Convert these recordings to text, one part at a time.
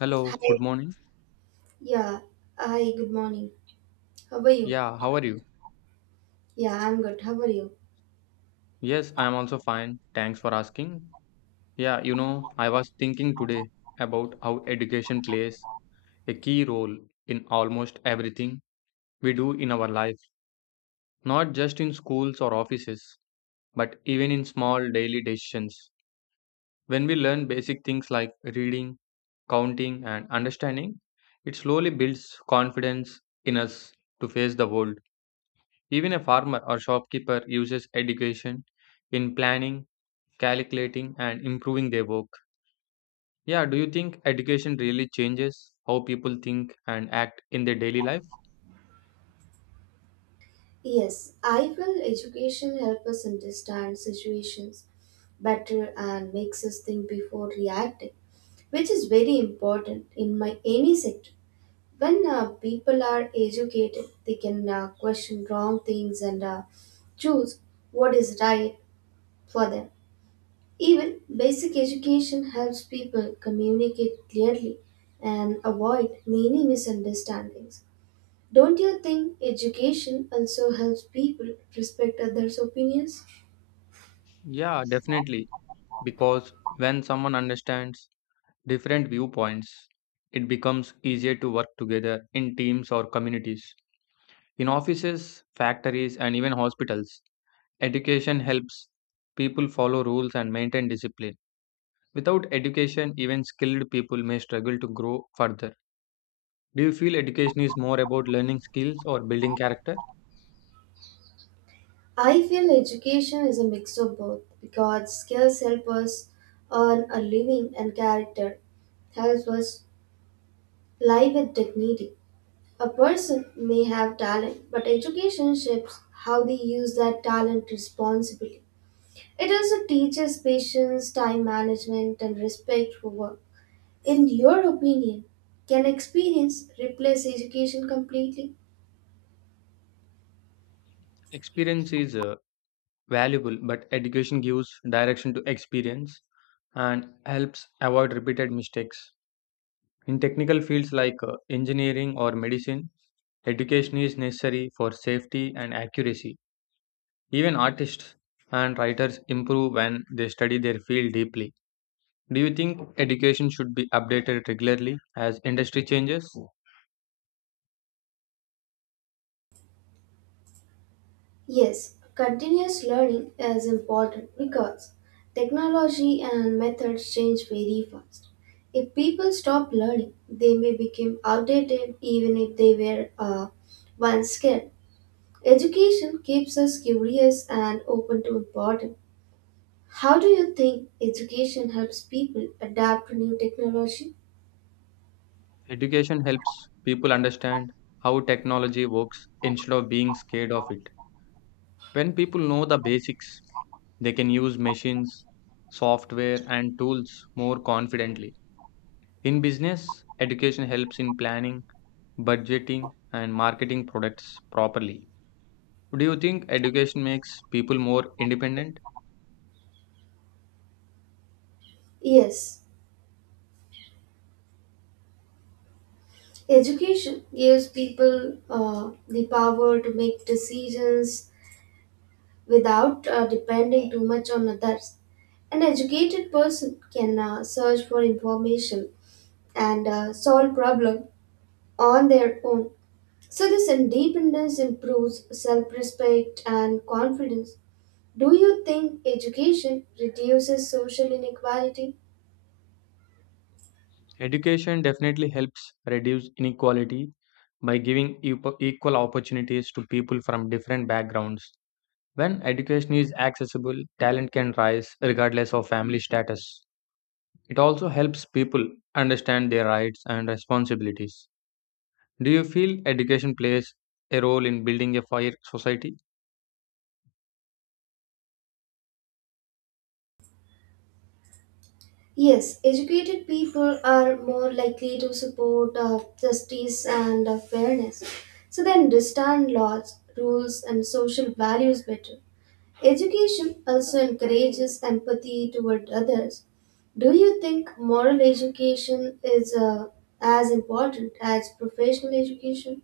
Hello, Hi. good morning. Yeah. Hi, good morning. How are you? Yeah, how are you? Yeah, I'm good. How are you? Yes, I am also fine. Thanks for asking. I was thinking today about how education plays a key role in almost everything we do in our life, not just in schools or offices, but even in small daily decisions. When we learn basic things like reading, counting, and understanding, it slowly builds confidence in us to face the world. Even a farmer or shopkeeper uses education in planning calculating and improving their work. Yeah, do you think education really changes how people think and act in their daily life? Yes, I feel education helps us understand situations better and makes us think before reacting, which is very important in my any sector. When people are educated, they can question wrong things and choose what is right for them. Even basic education helps people communicate clearly and avoid many misunderstandings. Don't you think education also helps people respect others' opinions? Yeah, definitely. Because when someone understands different viewpoints, it becomes easier to work together in teams or communities. In offices, factories, and even hospitals, education helps people follow rules and maintain discipline. Without education, even skilled people may struggle to grow further. Do you feel education is more about learning skills or building character? I feel education is a mix of both because skills help us earn a living and character helps us live with dignity. A person may have talent, but education shapes how they use that talent responsibly. It also teaches patience, time management, and respect for work. In your opinion, can experience replace education completely? Experience is valuable, but education gives direction to experience and helps avoid repeated mistakes. In technical fields like engineering or medicine, education is necessary for safety and accuracy. Even artists and writers improve when they study their field deeply. Do you think education should be updated regularly as industry changes? Yes, continuous learning is important because technology and methods change very fast. If people stop learning, they may become outdated even if they were once skilled. Education keeps us curious and open to important. How do you think education helps people adapt to new technology? Education helps people understand how technology works instead of being scared of it. When people know the basics, they can use machines, software, and tools more confidently. In business, education helps in planning, budgeting, and marketing products properly. Do you think education makes people more independent? Yes, education gives people the power to make decisions without depending too much on others. An educated person can search for information and solve problems on their own. So, this independence improves self respect and confidence. Do you think education reduces social inequality? Education definitely helps reduce inequality by giving equal opportunities to people from different backgrounds. When education is accessible, talent can rise regardless of family status. It also helps people understand their rights and responsibilities. Do you feel education plays a role in building a fair society? Yes, educated people are more likely to support justice and fairness. So they understand laws, rules, and social values better. Education also encourages empathy toward others. Do you think moral education is as important as professional education?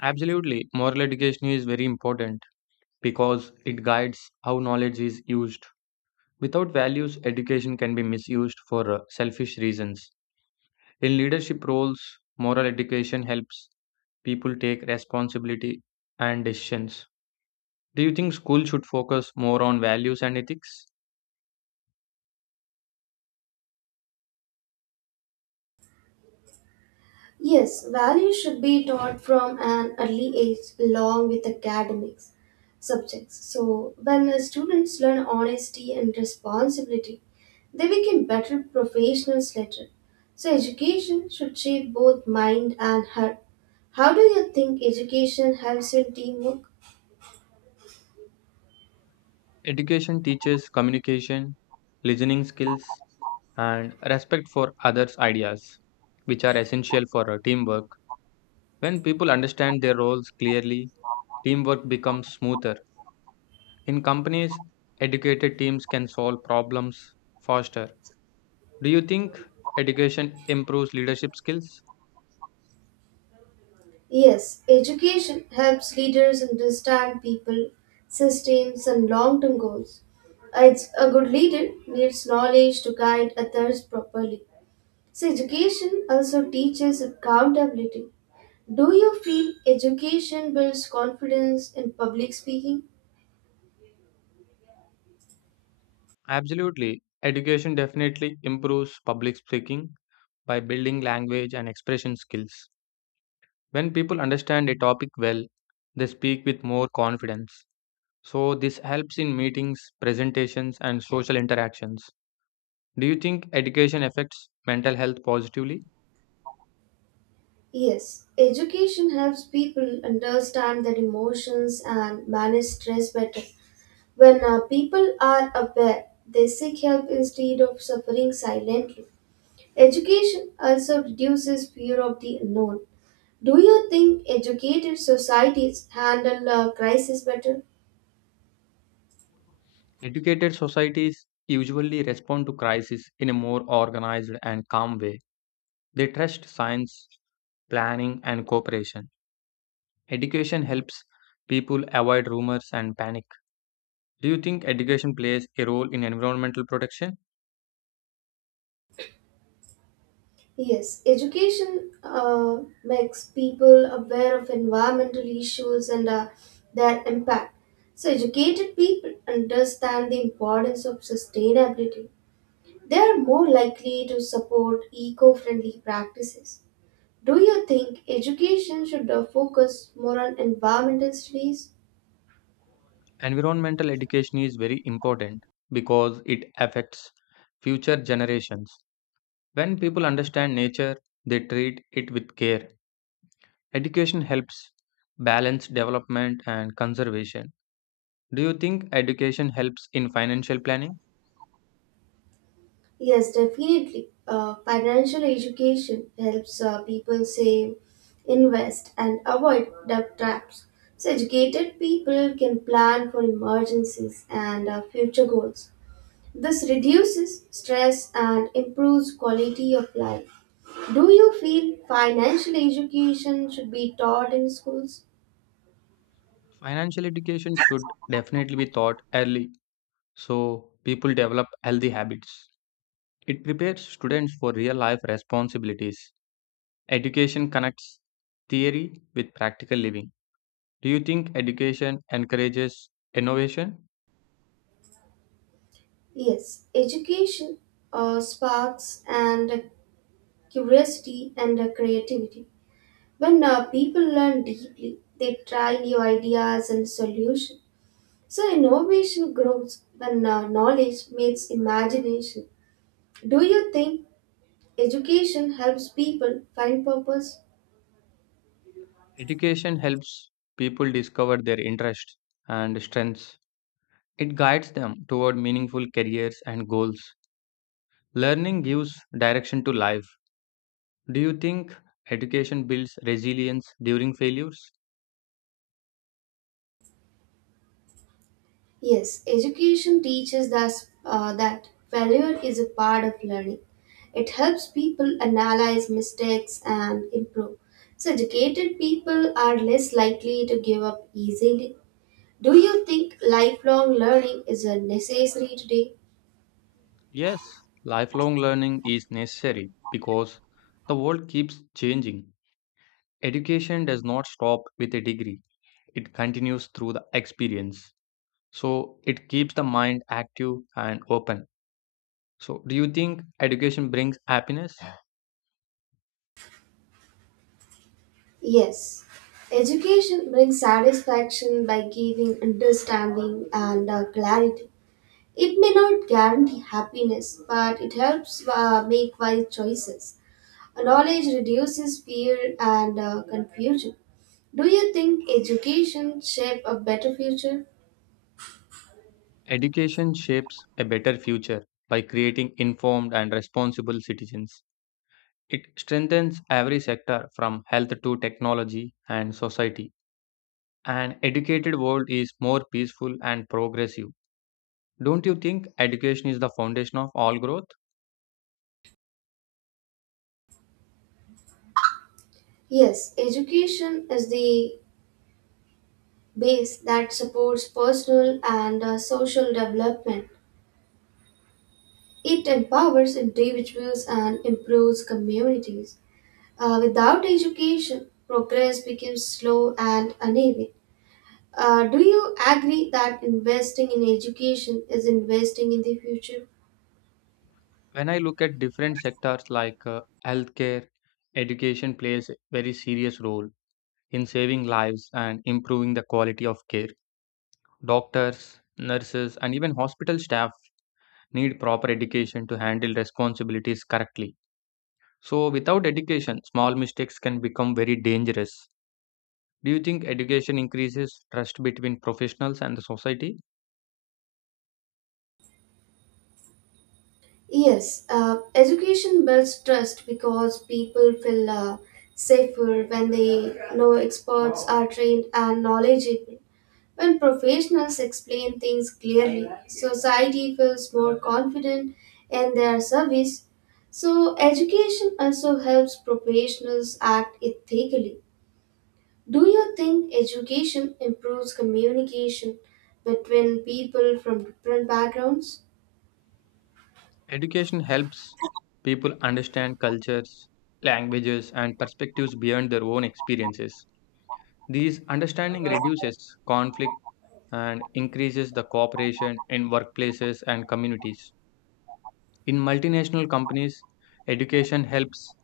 Absolutely. Moral education is very important because it guides how knowledge is used. Without values, education can be misused for selfish reasons. In leadership roles, moral education helps people take responsibility and decisions. Do you think school should focus more on values and ethics? Yes, values should be taught from an early age along with academics subjects. So, when students learn honesty and responsibility, they become better professionals later. So, education should shape both mind and heart. How do you think education helps in teamwork? Education teaches communication, listening skills, and respect for others' ideas, which are essential for teamwork. When people understand their roles clearly, teamwork becomes smoother. In companies, educated teams can solve problems faster. Do you think education improves leadership skills? Yes, education helps leaders understand people, systems, and long term goals. A good leader needs knowledge to guide others properly. So, education also teaches accountability. Do you feel education builds confidence in public speaking? Absolutely. Education definitely improves public speaking by building language and expression skills. When people understand a topic well, they speak with more confidence. So, this helps in meetings, presentations, and social interactions. Do you think education affects mental health positively? Yes, education helps people understand their emotions and manage stress better. When people are aware, they seek help instead of suffering silently. Education also reduces fear of the unknown. Do you think educated societies handle crisis better? Educated societies usually respond to crisis in a more organized and calm way. They trust science, planning, and cooperation. Education helps people avoid rumors and panic. Do you think education plays a role in environmental protection? Yes, education makes people aware of environmental issues and their impact. So, educated people understand the importance of sustainability. They are more likely to support eco friendly practices. Do you think education should focus more on environmental studies? Environmental education is very important because it affects future generations. When people understand nature, they treat it with care. Education helps balance development and conservation. Do you think education helps in financial planning? Yes, definitely. Financial education helps people save, invest, and avoid debt traps. So, educated people can plan for emergencies and future goals. This reduces stress and improves quality of life. Do you feel financial education should be taught in schools? Financial education should definitely be taught early so people develop healthy habits. It prepares students for real life responsibilities. Education connects theory with practical living. Do you think education encourages innovation? Yes, education sparks and curiosity and creativity. When people learn deeply, they try new ideas and solutions. So innovation grows when knowledge meets imagination. Do you think education helps people find purpose? Education helps people discover their interests and strengths. It guides them toward meaningful careers and goals. Learning gives direction to life. Do you think education builds resilience during failures? Yes, education teaches us that failure is a part of learning. It helps people analyze mistakes and improve. So educated people are less likely to give up easily. Do you think lifelong learning is a necessary today? Yes, lifelong learning is necessary because the world keeps changing. Education does not stop with a degree, it continues through the experience. So it keeps the mind active and open. So do you think education brings happiness? Yes. Education brings satisfaction by giving understanding and clarity. It may not guarantee happiness, but it helps make wise choices. Knowledge reduces fear and confusion. Do you think education shape a better future? Education shapes a better future by creating informed and responsible citizens. It strengthens every sector from health to technology and society. An educated world is more peaceful and progressive. Don't you think education is the foundation of all growth? Yes, education is the base that supports personal and social development. It empowers individuals and improves communities. Without education, progress becomes slow and uneven. Do you agree that investing in education is investing in the future? When I look at different sectors like healthcare, education plays a very serious role in saving lives and improving the quality of care. Doctors, nurses, and even hospital staff need proper education to handle responsibilities correctly. So, without education, small mistakes can become very dangerous. Do you think education increases trust between professionals and the society? Yes, education builds trust because people feel safer when they know experts are trained and knowledgeable. When professionals explain things clearly, society feels more confident in their service. So, education also helps professionals act ethically. Do you think education improves communication between people from different backgrounds? Education helps people understand cultures, languages, and perspectives beyond their own experiences. These understanding reduces conflict and increases the cooperation in workplaces and communities. In multinational companies, education helps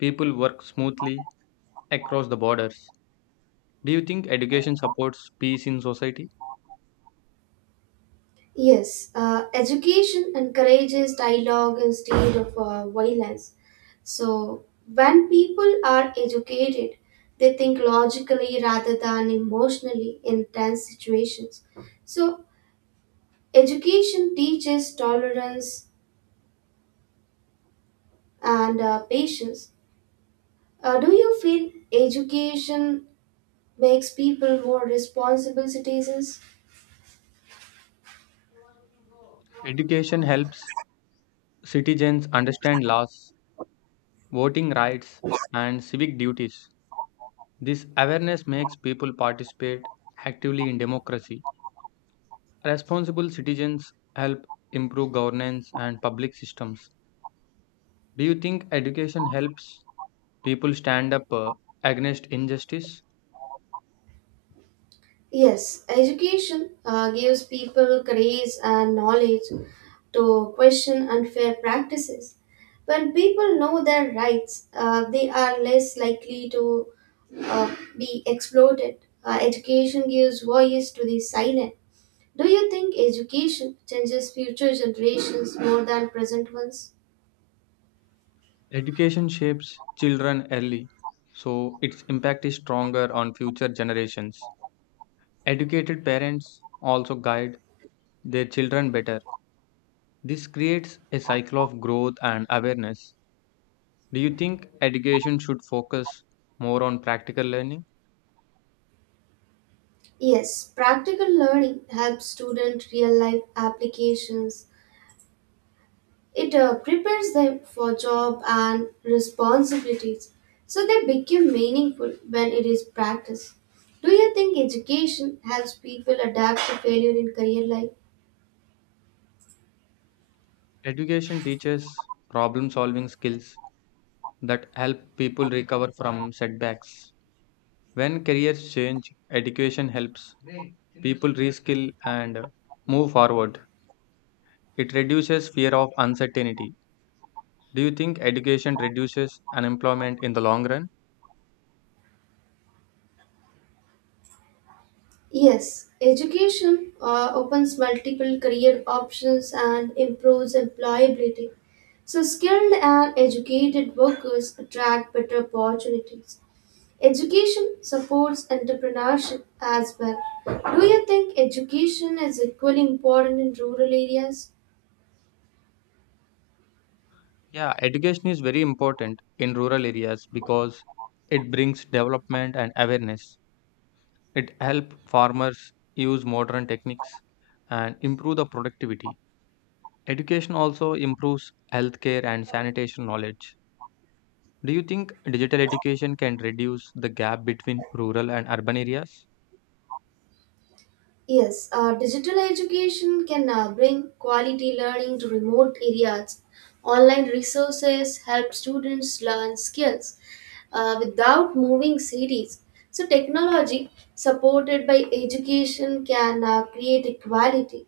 people work smoothly across the borders. Do you think education supports peace in society? Yes, education encourages dialogue instead of violence. So, when people are educated, they think logically rather than emotionally in tense situations. So, education teaches tolerance and patience. Do you feel education makes people more responsible citizens? Education helps citizens understand laws, voting rights, and civic duties. This awareness makes people participate actively in democracy. Responsible citizens help improve governance and public systems. Do you think education helps people stand up against injustice? Yes, education gives people courage and knowledge to question unfair practices. When people know their rights, they are less likely to be exploited. Education gives voice to the silent. Do you think education changes future generations more than present ones? Education shapes children early, so its impact is stronger on future generations. Educated parents also guide their children better. This creates a cycle of growth and awareness. Do you think education should focus more on practical learning? Yes, practical learning helps students real life applications. It prepares them for job and responsibilities, so they become meaningful when it is practiced. Do you think education helps people adapt to failure in career life? Education teaches problem solving skills that help people recover from setbacks. When careers change, education helps people reskill and move forward. It reduces fear of uncertainty. Do you think education reduces unemployment in the long run? Yes, education opens multiple career options and improves employability. So, skilled and educated workers attract better opportunities. Education supports entrepreneurship as well. Do you think education is equally important in rural areas? Yeah, education is very important in rural areas because it brings development and awareness. It helps farmers use modern techniques and improve the productivity. Education also improves healthcare and sanitation knowledge. Do you think digital education can reduce the gap between rural and urban areas? Yes, digital education can bring quality learning to remote areas. Online resources help students learn skills without moving cities. So, technology supported by education can create equality.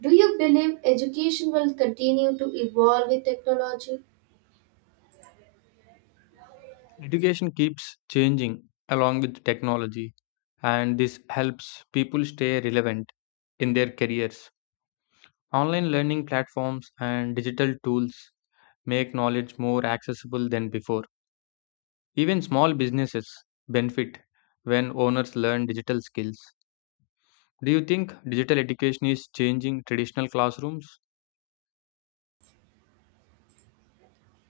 Do you believe education will continue to evolve with technology? Education keeps changing along with technology, and this helps people stay relevant in their careers. Online learning platforms and digital tools make knowledge more accessible than before. Even small businesses benefit when owners learn digital skills. Do you think digital education is changing traditional classrooms?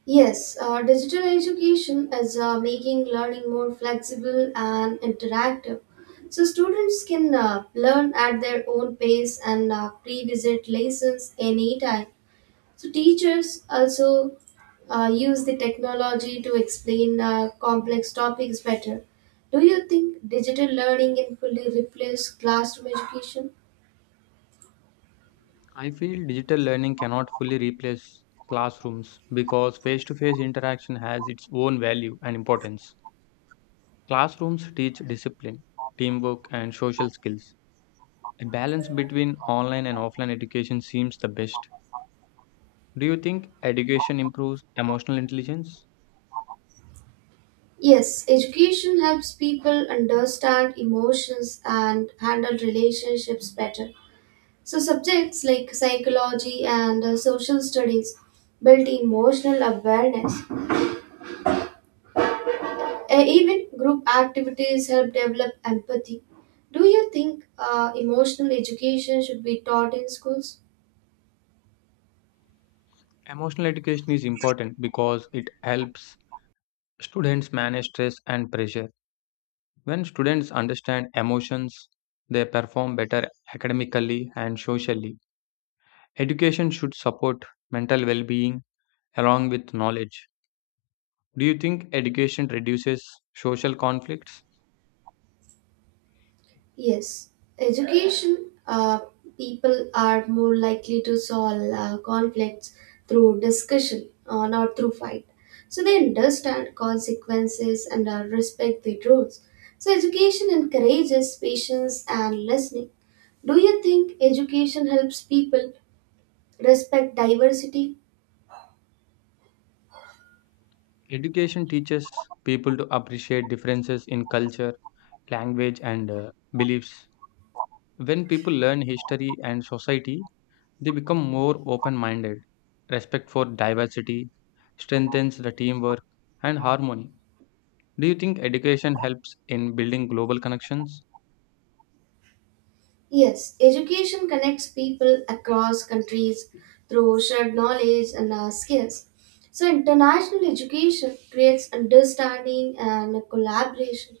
Yes, digital education is making learning more flexible and interactive. So, students can learn at their own pace and pre visit lessons anytime. So, teachers also use the technology to explain complex topics better. Do you think digital learning can fully replace classroom education? I feel digital learning cannot fully replace classrooms because face to face interaction has its own value and importance. Classrooms teach discipline, teamwork, and social skills. A balance between online and offline education seems the best. Do you think education improves emotional intelligence? Yes, education helps people understand emotions and handle relationships better. So, subjects like psychology and social studies built emotional awareness. Even group activities help develop empathy. Do you think emotional education should be taught in schools? Emotional education is important because it helps students manage stress and pressure. When students understand emotions, they perform better academically and socially. Education should support mental well being along with knowledge. Do you think education reduces social conflicts? Yes, education people are more likely to solve conflicts through discussion or not through fight. So they understand consequences and respect the rules. So education encourages patience and listening. Do you think education helps people respect diversity? Education teaches people to appreciate differences in culture, language, and beliefs. When people learn history and society, they become more open minded. Respect for diversity strengthens the teamwork and harmony. Do you think education helps in building global connections? Yes, education connects people across countries through shared knowledge and skills. So, international education creates understanding and collaboration.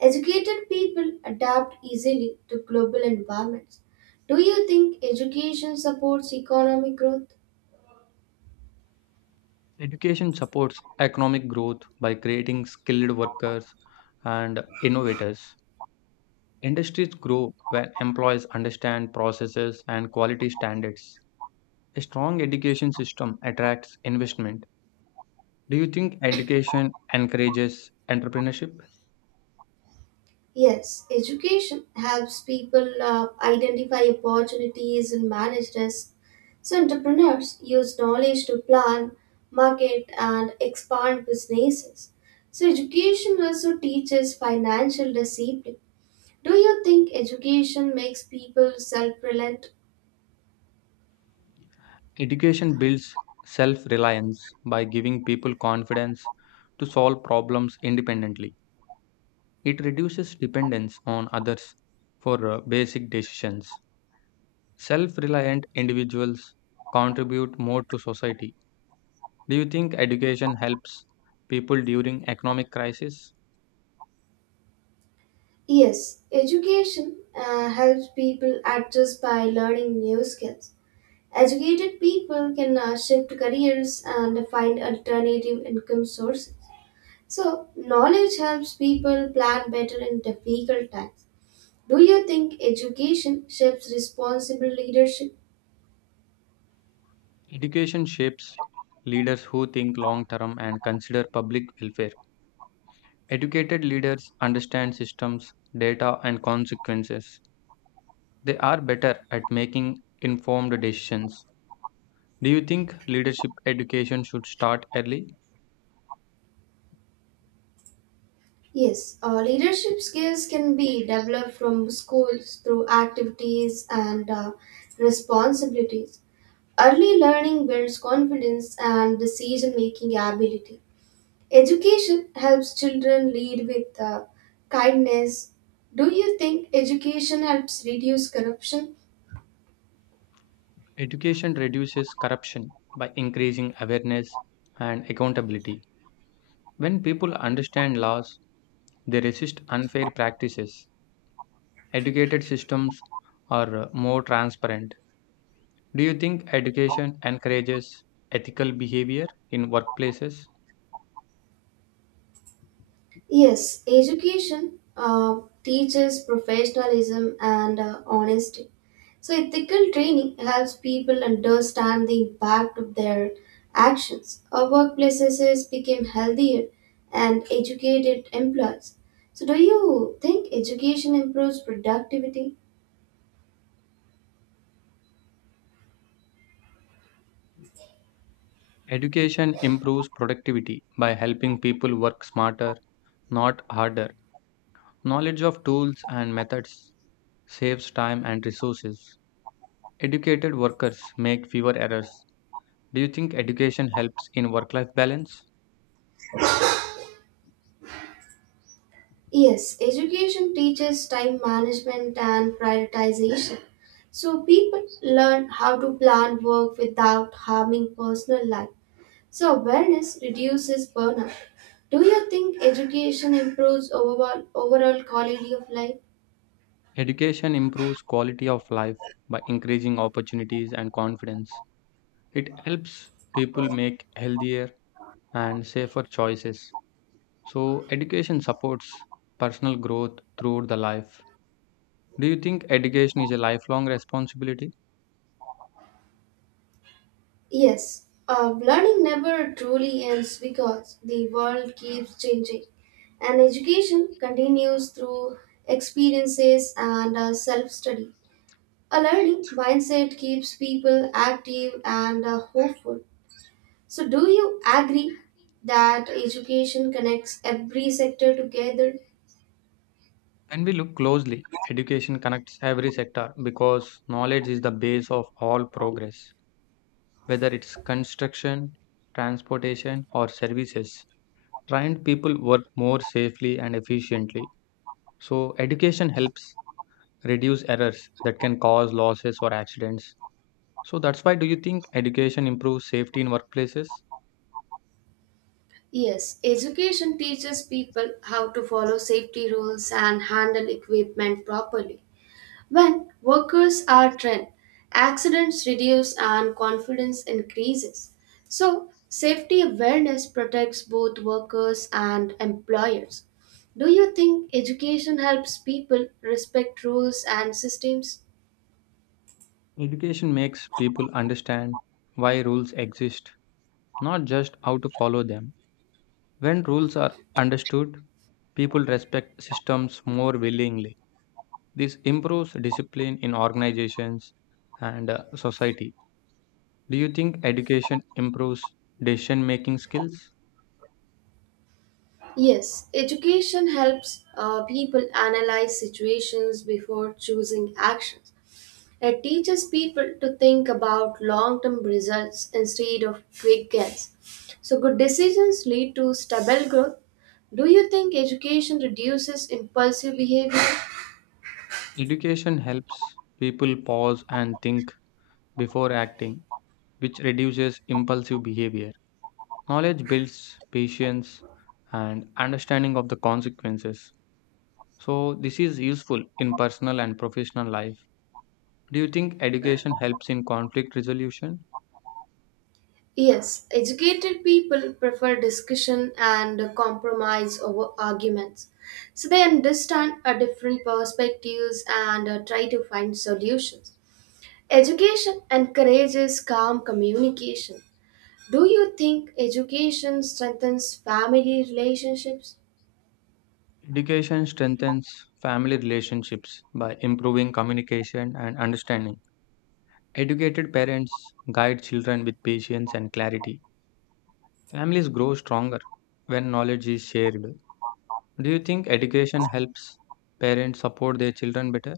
Educated people adapt easily to global environments. Do you think education supports economic growth? Education supports economic growth by creating skilled workers and innovators. Industries grow when employees understand processes and quality standards. A strong education system attracts investment. Do you think education encourages entrepreneurship? Yes, education helps people identify opportunities and manage risk. So, entrepreneurs use knowledge to plan, market, and expand businesses. So, education also teaches financial discipline. Do you think education makes people self reliant? Education builds self reliance by giving people confidence to solve problems independently. It reduces dependence on others for basic decisions. Self reliant individuals contribute more to society. Do you think education helps people during economic crisis? Yes, education helps people adjust by learning new skills. Educated people can shift careers and find alternative income sources. So, knowledge helps people plan better in difficult times. Do you think education shapes responsible leadership? Education shapes leaders who think long term and consider public welfare. Educated leaders understand systems, data, and consequences. They are better at making informed decisions. Do you think leadership education should start early? Yes, leadership skills can be developed from schools through activities and responsibilities. Early learning builds confidence and decision making ability. Education helps children lead with kindness. Do you think education helps reduce corruption? Education reduces corruption by increasing awareness and accountability. When people understand laws, they resist unfair practices. Educated systems are more transparent. Do you think education encourages ethical behavior in workplaces? Yes, education teaches professionalism and honesty. So, ethical training helps people understand the impact of their actions. Our workplaces became healthier and educated employees. So, do you think education improves productivity? Education improves productivity by helping people work smarter, not harder. Knowledge of tools and methods saves time and resources. Educated workers make fewer errors. Do you think education helps in work life balance? Yes, education teaches time management and prioritization. So, people learn how to plan work without harming personal life. So awareness reduces burnout. Do you think education improves overall quality of life? Education improves quality of life by increasing opportunities and confidence. It helps people make healthier and safer choices. So, education supports personal growth throughout the life. Do you think education is a lifelong responsibility? Yes. Learning never truly ends because the world keeps changing, and education continues through experiences and self study. A learning mindset keeps people active and hopeful. So, do you agree that education connects every sector together? When we look closely, education connects every sector because knowledge is the base of all progress, whether it's construction, transportation, or services. Trained people work more safely and efficiently. So, education helps reduce errors that can cause losses or accidents. So, that's why do you think education improves safety in workplaces? Yes, education teaches people how to follow safety rules and handle equipment properly. When workers are trained, accidents reduce and confidence increases. So, safety awareness protects both workers and employers. Do you think education helps people respect rules and systems? Education makes people understand why rules exist, not just how to follow them. When rules are understood, people respect systems more willingly. This improves discipline in organizations and society. Do you think education improves decision making skills? Yes, education helps people analyze situations before choosing actions. It teaches people to think about long term results instead of quick gains. So, good decisions lead to stable growth. Do you think education reduces impulsive behavior? Education helps people pause and think before acting, which reduces impulsive behavior. Knowledge builds patience and understanding of the consequences. So this is useful in personal and professional life. Do you think education helps in conflict resolution? Yes, educated people prefer discussion and compromise over arguments. So they understand a different perspectives and try to find solutions. Education encourages calm communication. Do you think education strengthens family relationships? Education strengthens family relationships by improving communication and understanding. Educated parents guide children with patience and clarity. Families grow stronger when knowledge is shared. Do you think education helps parents support their children better?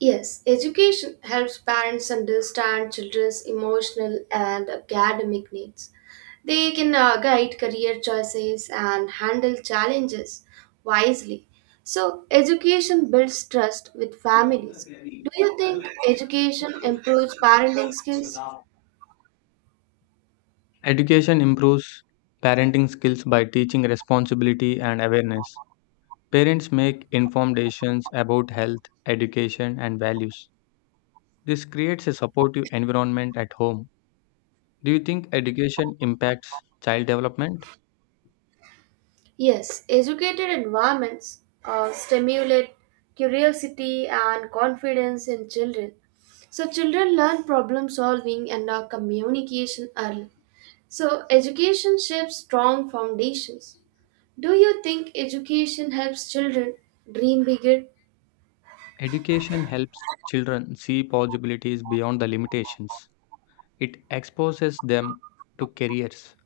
Yes, education helps parents understand children's emotional and academic needs. They can guide career choices and handle challenges wisely. So, education builds trust with families. Do you think education improves parenting skills? Education improves parenting skills by teaching responsibility and awareness. Parents make informed decisions about health, education, and values. This creates a supportive environment at home. Do you think education impacts child development? Yes, educated environments stimulate curiosity and confidence in children. So, children learn problem solving and communication early. So, education shapes strong foundations. Do you think education helps children dream bigger? Education helps children see possibilities beyond the limitations. It exposes them to careers,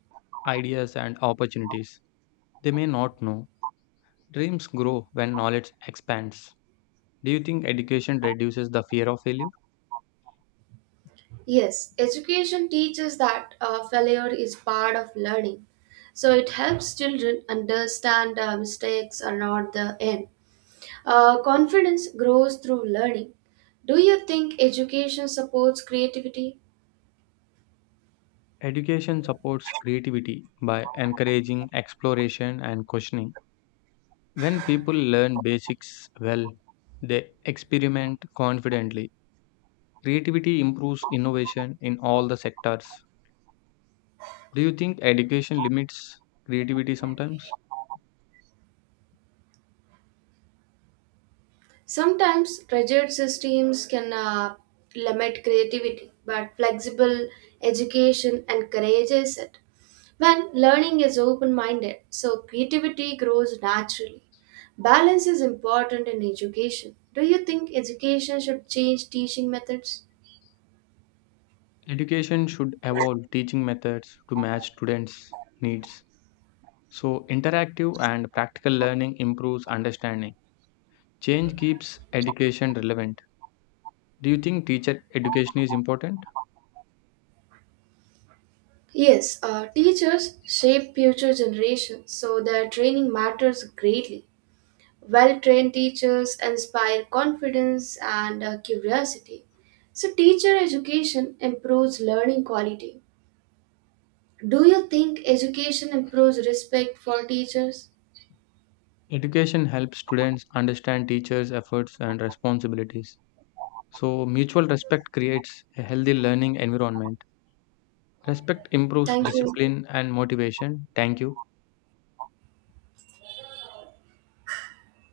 ideas, and opportunities they may not know. Dreams grow when knowledge expands. Do you think education reduces the fear of failure? Yes, education teaches that failure is part of learning. So, it helps children understand mistakes are not the end. Confidence grows through learning. Do you think education supports creativity? Education supports creativity by encouraging exploration and questioning. When people learn basics well, they experiment confidently. Creativity improves innovation in all the sectors. Do you think education limits creativity sometimes? Sometimes rigid systems can limit creativity, but flexible education encourages it. When learning is open minded, so creativity grows naturally. Balance is important in education. Do you think education should change teaching methods? Education should evolve teaching methods to match students' needs. So, interactive and practical learning improves understanding. Change keeps education relevant. Do you think teacher education is important? Yes, teachers shape future generations, so their training matters greatly. Well trained teachers inspire confidence and curiosity. So, teacher education improves learning quality. Do you think education improves respect for teachers? Education helps students understand teachers' efforts and responsibilities. So, mutual respect creates a healthy learning environment. Respect improves Thank you. discipline and motivation. Thank you.